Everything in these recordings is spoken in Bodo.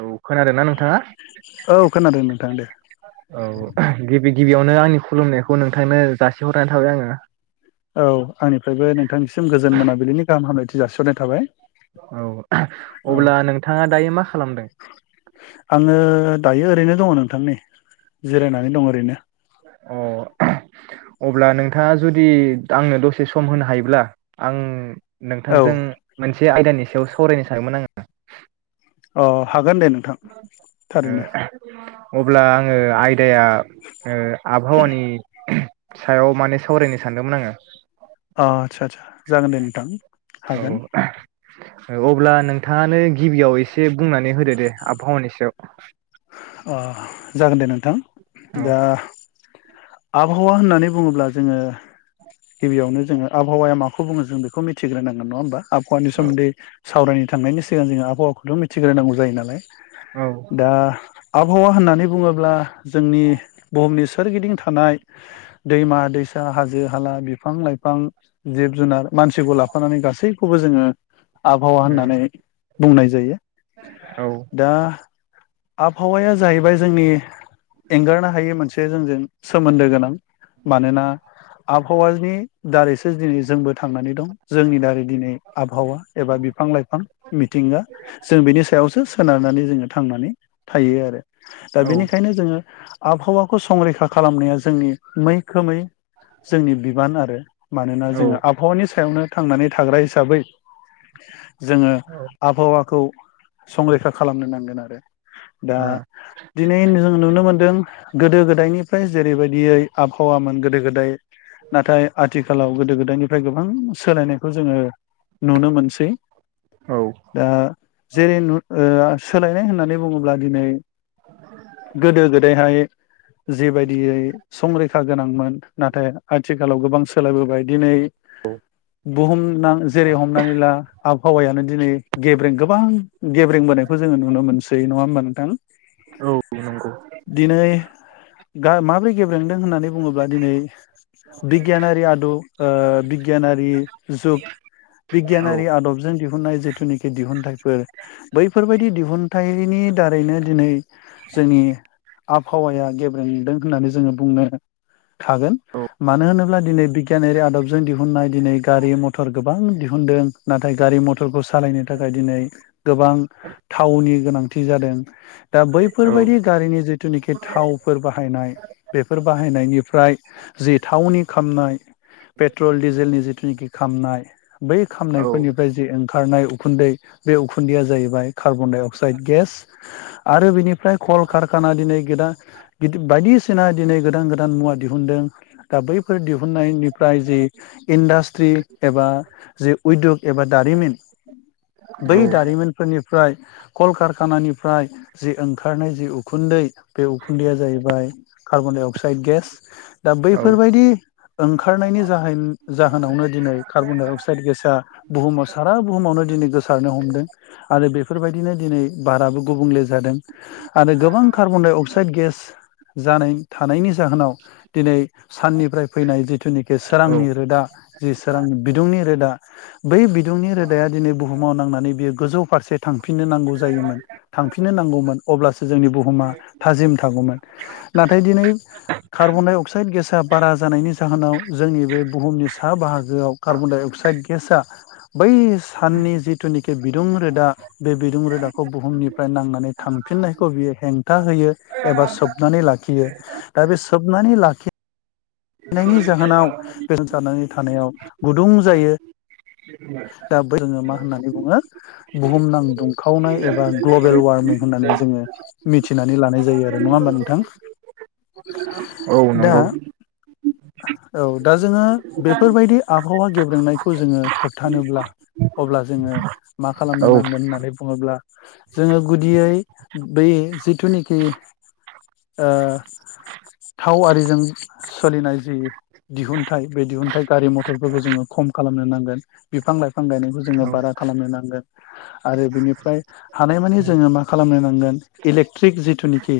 औ खोनादों ना नोंथाङा? औ खोनादों नोंथां दे औ गिबि गिबियावनो आंनि खुलुमनायखौ नोंथांनो जासिहरनानै थाबाय आंङो। औ आंनिफ्रायबो नोंथांनिसिम गोजोन मोनाबिलिनि गाहाम हामब्लायथि जासिहरनाय थाबाय। औ औ अब्ला नोंथाङा दायो मा खालामदों? आङो दायो ओरैनो दङ नोंथां नै। जिरायनानै दं ओरैनो। अ अब्ला नोंथाङा जुदि आंनो दसे सम होनो हायोब्ला आं औ नोंथांजों मोनसे आयदानि सा सायाव सावरायनो सानोमोन आङो। अ हागोन दे नोंथां थारैनो। अब्ला आङो आय दाया ओ आबहावानि सायाव माने सावरायनो सानदोंमोन आङो। अ आदसा आदसा जागोन दे नोंथां। औ हागोन औ अब्ला नोंथाङानो गिबियाव एसे बुंनानै होदो दे आबहावानि सायाव। अ जागोन दे नों थां औ दा आबहावा होननानै बुङोब्ला जोङो गिबियावनो जोङो आबहावाया माखौ बुङो जों बेखौ मिथिग्रोनांगोन नङा होमबा? आबहावानि सोमोन्दै सावरायनो थांनायनि सिगां जोङो आबहावाखौथ' मिथिग्रोनांगौ जायो नालाय। औ दा आबहावा होननानै बुङोब्ला जोंनि बुहुमनि सोरगिदिं थानाय दैमा-दैसा, हाजो-हाला, बिफां-लाइफां, जिब-जुनार मानसिखौ लाफानानै गासैखौबो जोङो आबहावा होननानै बुंनाय जायो। औ। दा आबहावाया जाहैबाय जोंनि एंगारनो हायि मोनसे जोंजों सोमोन्दो गोनां। मानोना आबहावाजनि दारैसो दिनै जोंबो थांनानै दं। जोंनि दारै दिनै आबहावा एबा बिफां-लाइफां मिथिंगा जों बेनि सायावसो स सोनारनानै जोङो थांनानै थायो आरो। दा औ बेनिखायनो जोङो आबहावाखौ संरैखा खालामनाया जोंनि मैखोमै जोंनि बिबान आरो मानोना औ जोङो आबहावानि सायावनो थांनानै थाग्रा हिसाबै जोङो औ आबहावाखौ संरैखा खालामनो नांगोन आरो दा आ दिनै नों नुनो मोनदों गोदो गोदायनिफ्राय जेरैबायदियै आबहावामोन गोदो गोदाय नाथाय आथिखा खालाव गोदो गोदायनिफ्राय गोबां सोलायनायखौ जोङो नुनो मोनसै औ दा जेरै ओ सोलायनाय होननानै बुङोब्ला दिनै गोदो गोदायहाय जेबायदियै संरैखा गोनांमोन नाथाय आथिखालाव गोबां सोलायबोबाय दिनै बुहुमनां जेरै हमनानै ला आबहावायानो दिनै गेब्रें गोबां गेब्रें बोनायखौ जोङो नुनो मोनसै नङा होमबा नोंथां औ नंगौ दिनै दा माब्रै गेबे गेब्रेंदों होननानै बुङोब्ला दिनै बिगियानारि आदब ओ बिगियानारि जुग औ बिगियानारि आदबजों दिहुननाय जिथुनाखि दिहुुनथाइफोर बैफोरबायदि दिहुन थायनि दारैनो दिनै जोंनि आबहावाया गेब्रेंदों होननानै जोङो बुंनो थागोन औ मानो होनोब्ला दिनै बिगियानारि आदबजों दिहुननाय दिनै गारि मटर गोबां दिहुनदों नाथाय गारि मटरफोर सालायनो थाखाय दिनै गोबां थावनि गोनांथि जादों दा बैफोरबायदि गारिनि जिथुनाखि थावफोर बाहायनाय बेफोर बाहायनायनिफ्राय जि थावनि खामनाय पेट्रल डिजेलनि जि थिंखि खामनाय बै औ खामनायफोरनिफ्राय जे ओंखा खारनाय उखुन्दै बे उखुन्दैया जाहैबाय कार्बन डाइ अक साइद गेस आरो बेनिफ्राय खल खारखाना दिनै गेदा गिद बायदिसिना दिनै गोदान गोदान मुवा दिहुनदों दा बैफोर दिहुन हुननायनिफ्राय जि इन्डास्ट्रि एबा जि उद्ग एबा दारिमिन औ बै दारिमिनफोरनि फ्राय जि ओंखारनाय जि उखुन्दै बे उखुन्दैया जाहैबाय कार्बन डाइ अक्साइद गेस दा बैफोरबायदि ओंखारनायनि जाहो जाहोनावनो दिनै कार्बन डाइ अक्साइद गेसा बुहुमाव सारा बुहुमावनो दिनै गोसारनो हमदों आरो बे बेफोर बिदिनो दिनै बाराबो गुबुंले जादों। आरो गोबां कार्बन डाइ अक्साइड गेस जानाय थानायनि जाहोनाव दिनै साननिफ्राय फैनाय जिथुनिखि सोरांनि रोदा जि सोरां बिदुंनि रोदा बै बिदुंनि रोदाया दिनै बुहुमाव नांनानै बियो गोजौ फारसे थां फिननो नांगौ जायोमोन थांफिननो नांगौमोन अब्लासो जोंनि बुहुमा थाजिम थागौमोन नाथाय दिनै कार्बन डाइ अक्साइड गेसा बारा जानायनि जाहोनाव जोंनि बे बुहुमनि सा बाहागोआव कार्बन डाइ अक्साइड गेसआ बै साननि जिथु नि बिदुं रोदा। बे बिदुं रोदाखौ बुहुमनिफ्राय नांनानै थांफिननायखौ बियो हेंथा होयो। एबा सोबनानै लाखियो। दा बे सोबनानै लाखि नंगौ औ औ नायनि जाहोनाव गोजो थानायाव गुदुं जायो दा जोङो मा होननानै बुङो बुहुमनां दुंखावनाय एबा ग्लबेल वारमिं होननानै औ जोङो मिथिनानै लानाय जायो आरो नङा होमबा नोंथां दा औ दा जोङो बेफोर बायदि आबहावा गेब्रेंनायखौ जोङो होबथानोब्ला अब्ला जोङो मा खालामनो नांगोन होननानै बुङोब्ला जोङो गुदियै बै जिथुनिखि थाव आरिजों सोलिनाय जि दिहुनथाइ बे दिहुनथाइ गारि मथरफोरखौ जोङो खम खालामनो नांगोन बिफां लाइफां बिफां गायनायखौ जोङो बारा खालामनो नांगोन आरो बिनिफ्राय हानायमानि जोङो मा खालामनो नांगोन इलेकट्रिक जिथुनिखि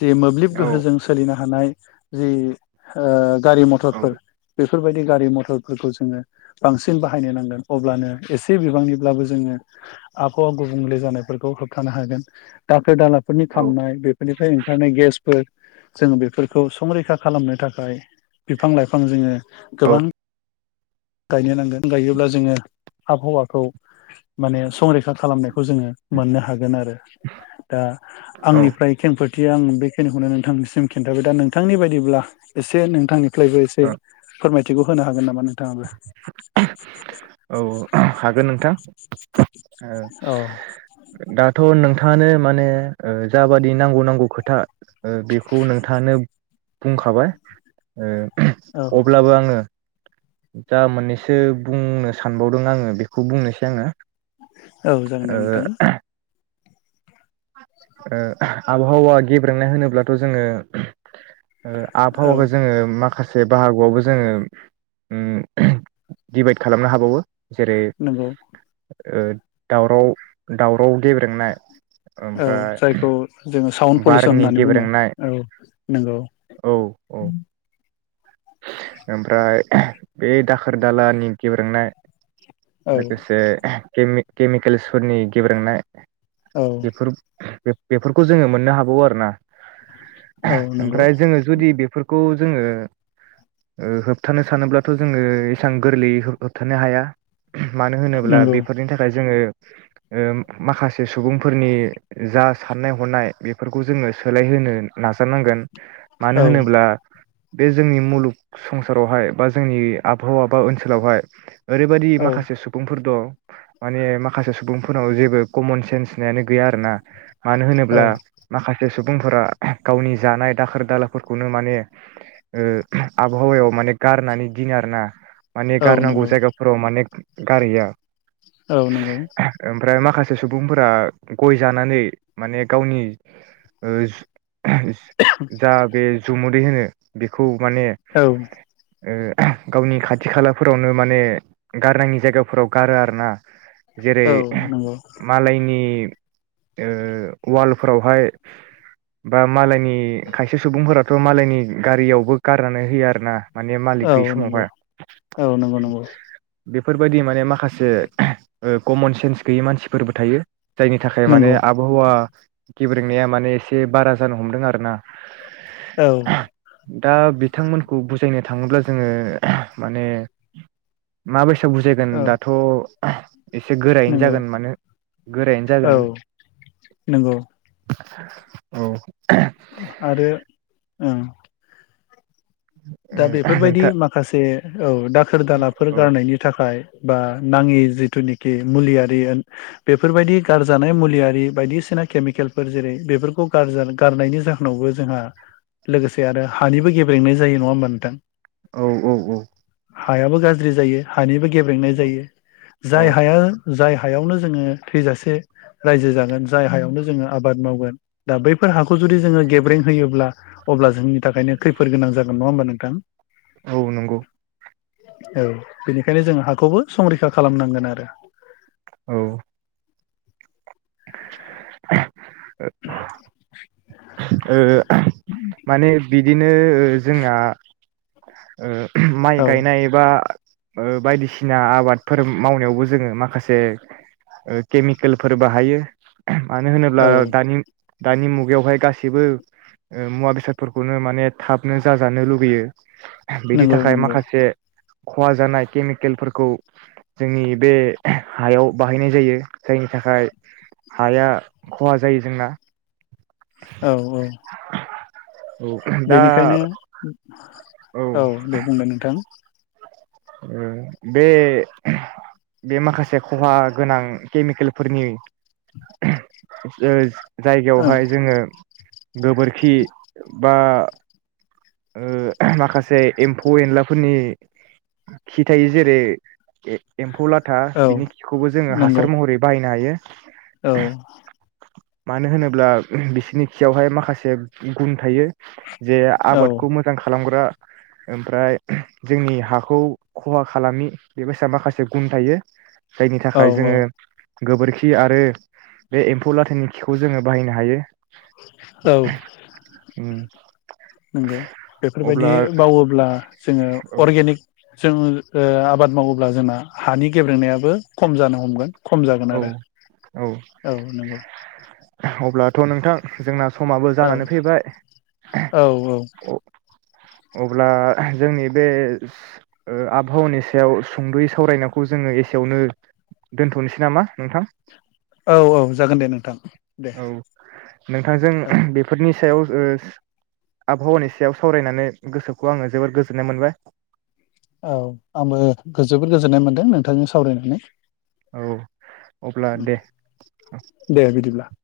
जे मोब्लिब औ गोहोजों सोलिनो हानाय। [inaudible] जि ओ गारि मथरफोर बेफोर बेफोर बायदि गारि मथरफोरखौ जोङो बांसिन बाहायनो नांगोन अब्लानो एसे बिबांनिब्लाबो जोङो आबहावा गुबुंले जानायफोरखौ होबथानो हागोन दा दाखोर दालाफोरनि औ खामनाय बेफोरनिफ्राय ओंखारनाय गेस। जोङो बेफोरखौ संरैखा खालामनो थाखाय बिफां लाइफां जोङो गोबां। गायनो नांगोन गायोब्ला जोङो आबहावाखौ माने संरैखा खालामनायखौ जोङो मोननो हायो। हागोन आरो। दा आंनिफ्राय खेंफोर दि आं बेखिनिखौनो नोंथांनिसिम खिन्थाबाय दा नोंथांनि बायदिब्ला एसे नोंथांनि [unintelligible] फोरमाय बिखौ होनो हागोन नामा नोंथांआबो। औ हागोन नोंथां। ओ औ दाथ' नोंथां। नोंथानो माने जाबादि नांगौ नांगौ खोथा ओ बेखौ नोंथाङानो बुंखाबाय औ ओ अब्लाबो आङो जा मोननैसो बुंनो सानबावदों आङो बेखौ बुंनोसै आङो। औ जागोन दे नोंथां। ओ आबहावा गेब्रेनाय होनोब्लाथ' जोङो ओ औ आबहावाखौ जोङो माखा से बाहागोआवबो जोङो उम दिभाइद खालामनो हाबावो। जेरै नोंगौ। ओ दावराव दावराव गेब्रेंनाय। औ ओमफ्राय जायखौ जोङो साउन्ड पलिसन बारनि होननानै बुङो गेब्रेंनाय औ नोंगौ। औ औ ओमफ्राय बे दाखोर दालानि गेब्रोंनाय औ लोगोसे केमि केमिकेल्सफोरनि गेब्रेंनाय। औ बेफोर बेफ बेफोरखौ जोङो मोननो हाबावो आरो ना। औ नंगौ ओमफ्राय जोङो जुदि बेफोर खौ जोङो ओ होबथानो सानोब्लाथ' जोङो ऐसां गोरलैयै होबथानो हाया। मानो होनोब्ला नंगौ बेफोरनि थाखाय जोङो ओ माखासे सुबुंफोरनि जा साननाय हनाय बेफोरखौ जोङो सोलायहोनो नाजानांगोन। औ मानो होनोब्ला बे जोंनि मुलुग संसारावहाय बा जोंनि आबहावा बा ओनसोलावहाय ओरैबायदि औ माखासे सुबुंफोर दं माने माखासे सुबुंफोरनाव जेबो कमन सेन्स होननायानो गैया आरो ना। मानो औ होनोब्ला माखा जे सुबुंफोरा गावनि जानाय दाखोर दालाफोरखौनो माने ओ आबहावायाव माने गारनानै दिनो आरो ना। माने औ गारनांगौ नंगौ जायगाफोराव माने गारिया औ नोंगौ। माखासे सुबुंफोरा गय जानानै माने गावनि ओ जा बे जुमुदै होनो बेखौ माने औ ओ गावनि खाथि खालाफोरावनो माने गारनाङि जायगाफोराव गारो आरो ना औ जेरै- नंगौ मालायनि ओ वालफोरावहाय बा मालायनि खायसे सुबुंफोराथ' मालायनि गारियावबो गारनानै होयो आरो ना माने मालिक औ गैयि नंगौ समावहाय औ नंगौ नंगौ बेफोर फोरबायदि माने माखासे कमन सेन्स गैयि मानसिफोरबो थायो। जायनि थाखाय माने नंगौ आबहावा गेब्रेंनाया माने एसे बारा जानो हमदों आरो ना औ दा बिथांमोनखौ बुजाय नो थाङोब्ला जोङो माने मा बोस सो बुजायगोन औ दाथ' [unintelligible] एसे गोरायैनो नंगौ जागोन माने गोरायैनो औ जागोन नंगौ औ आरो ओ दा बेफोरबायदि नोंथां माखासे औ दाखोर दालाफोर औ गारनायनि थाखाय बा नाङि जिथुनिखि मुलियारि होन बेफोरबायदि गारजानाय मुलियारि बायदिसिना केमिकेलफोर जेरै- बेफोरखौ गारनायनि जाहोनावबो जोंहा लोगोसे आरो हानिबो गेब्रेंनाय जायो। नङा होनबा नोंथां औ औ औ हायाबो गाज्रि जायो। हानिबो गेब्लेंनाय जायो औ जाय हाया जाय हायावनो जोङो थैजासे रायजो जागोन जाय हायावनो जोङो आबाद मावगोन दा बैफोर हाखौ जुदि जोङो गेब्रें होयोब्ला अब्ला जोंनि थाखायनो खैफोद गोनां जागोन। नङा होनबा नोंथा? औ नंगौ। औ बेनिखायनो जों हाखौबो संरैखा खालामनांगोन आरो। औ [unintelligible] ओ। माने बिदिनो जोंहा। ओ। माइ औ गायनाय एबा। ओ बायदिसिना आबादफोर मावनायावबो जोङो माखासे ओ केमिकेलफोर बाहायो। मानो होनोब्ला औ दानि। दानि मुगायावहाय गास सैबो ओ मुवा बेसादफोरखौनो माने थाबनो जाजानो लुुबैयो। बिनि नंगौ थाखाय नंगौ माखासे। खहा जानाय केमिकेलफोरखौ जोंनि बे हायाव बाहायनाय जायो जायनि थाखाय हाया खहा जायो जोंना। औ औ। औ दा बेनिखायनो औ दे बुंदो नोंथां। ओ बे बे माखासे खहा गोनां केमिकेलफोरनि [inaudible] [unintelligible] ओं जायगायावहाय जोङो। गोबोरखि बा ओ माखासे एम्फौ एनलाफोरनि। खि थायो जेरै एम्फौला था औ बिनि खिखौबो जोङो नंगौ हासार महरै बाहायनो हायो। औ मानो होनोब्ला ओम बिसोरनि खियावहाय माखासे गुन थायो। जे औ आबादखौ मोजां खालामग्रा। ओमफ्राय जोंनि हाखौ। खहा खालामि बेबायसा माखासे गुन थायो। जायनि औ थाखाय औ जोङो। गोबोरखि आरो बे एम्फौ लाथानि खिखौ जोङो बाहायनो हायो। औ उम नंगौ बेफोरबायदि अब्ला मावोब्ला जोङो औ अरगेनिक। जोङो ओ आबाद मावोब्ला जोंना हानि गेब्रेंनायाबो खम जानो हमगोन। खम जागोन औ आरो औ नंगौ। अब्लाथ' नोंथां जोंना। समाबो औ जानानै फैबाय। औ औ अब्ला जोंनि बे ओ आबहावानि सायाव सुंद'यै सावरायनायखौ जोङो एसेयावनो दोन्थ'नोसै नामा नोंथां। औ औ जागोन दे नोंथां। दे औ नोंथांजों औ बेफोरनि सायाव ओ आबहावानि सायाव सावरायनानै गोसोखौ आङो जोबोर गोजोननाय मोनबाय। औ आंबो गो जोबोद गोजोननाय मोनदों नोंथांजों सावरायनानै। औ अब्ला दे दे बिदिब्ला। [inaudible]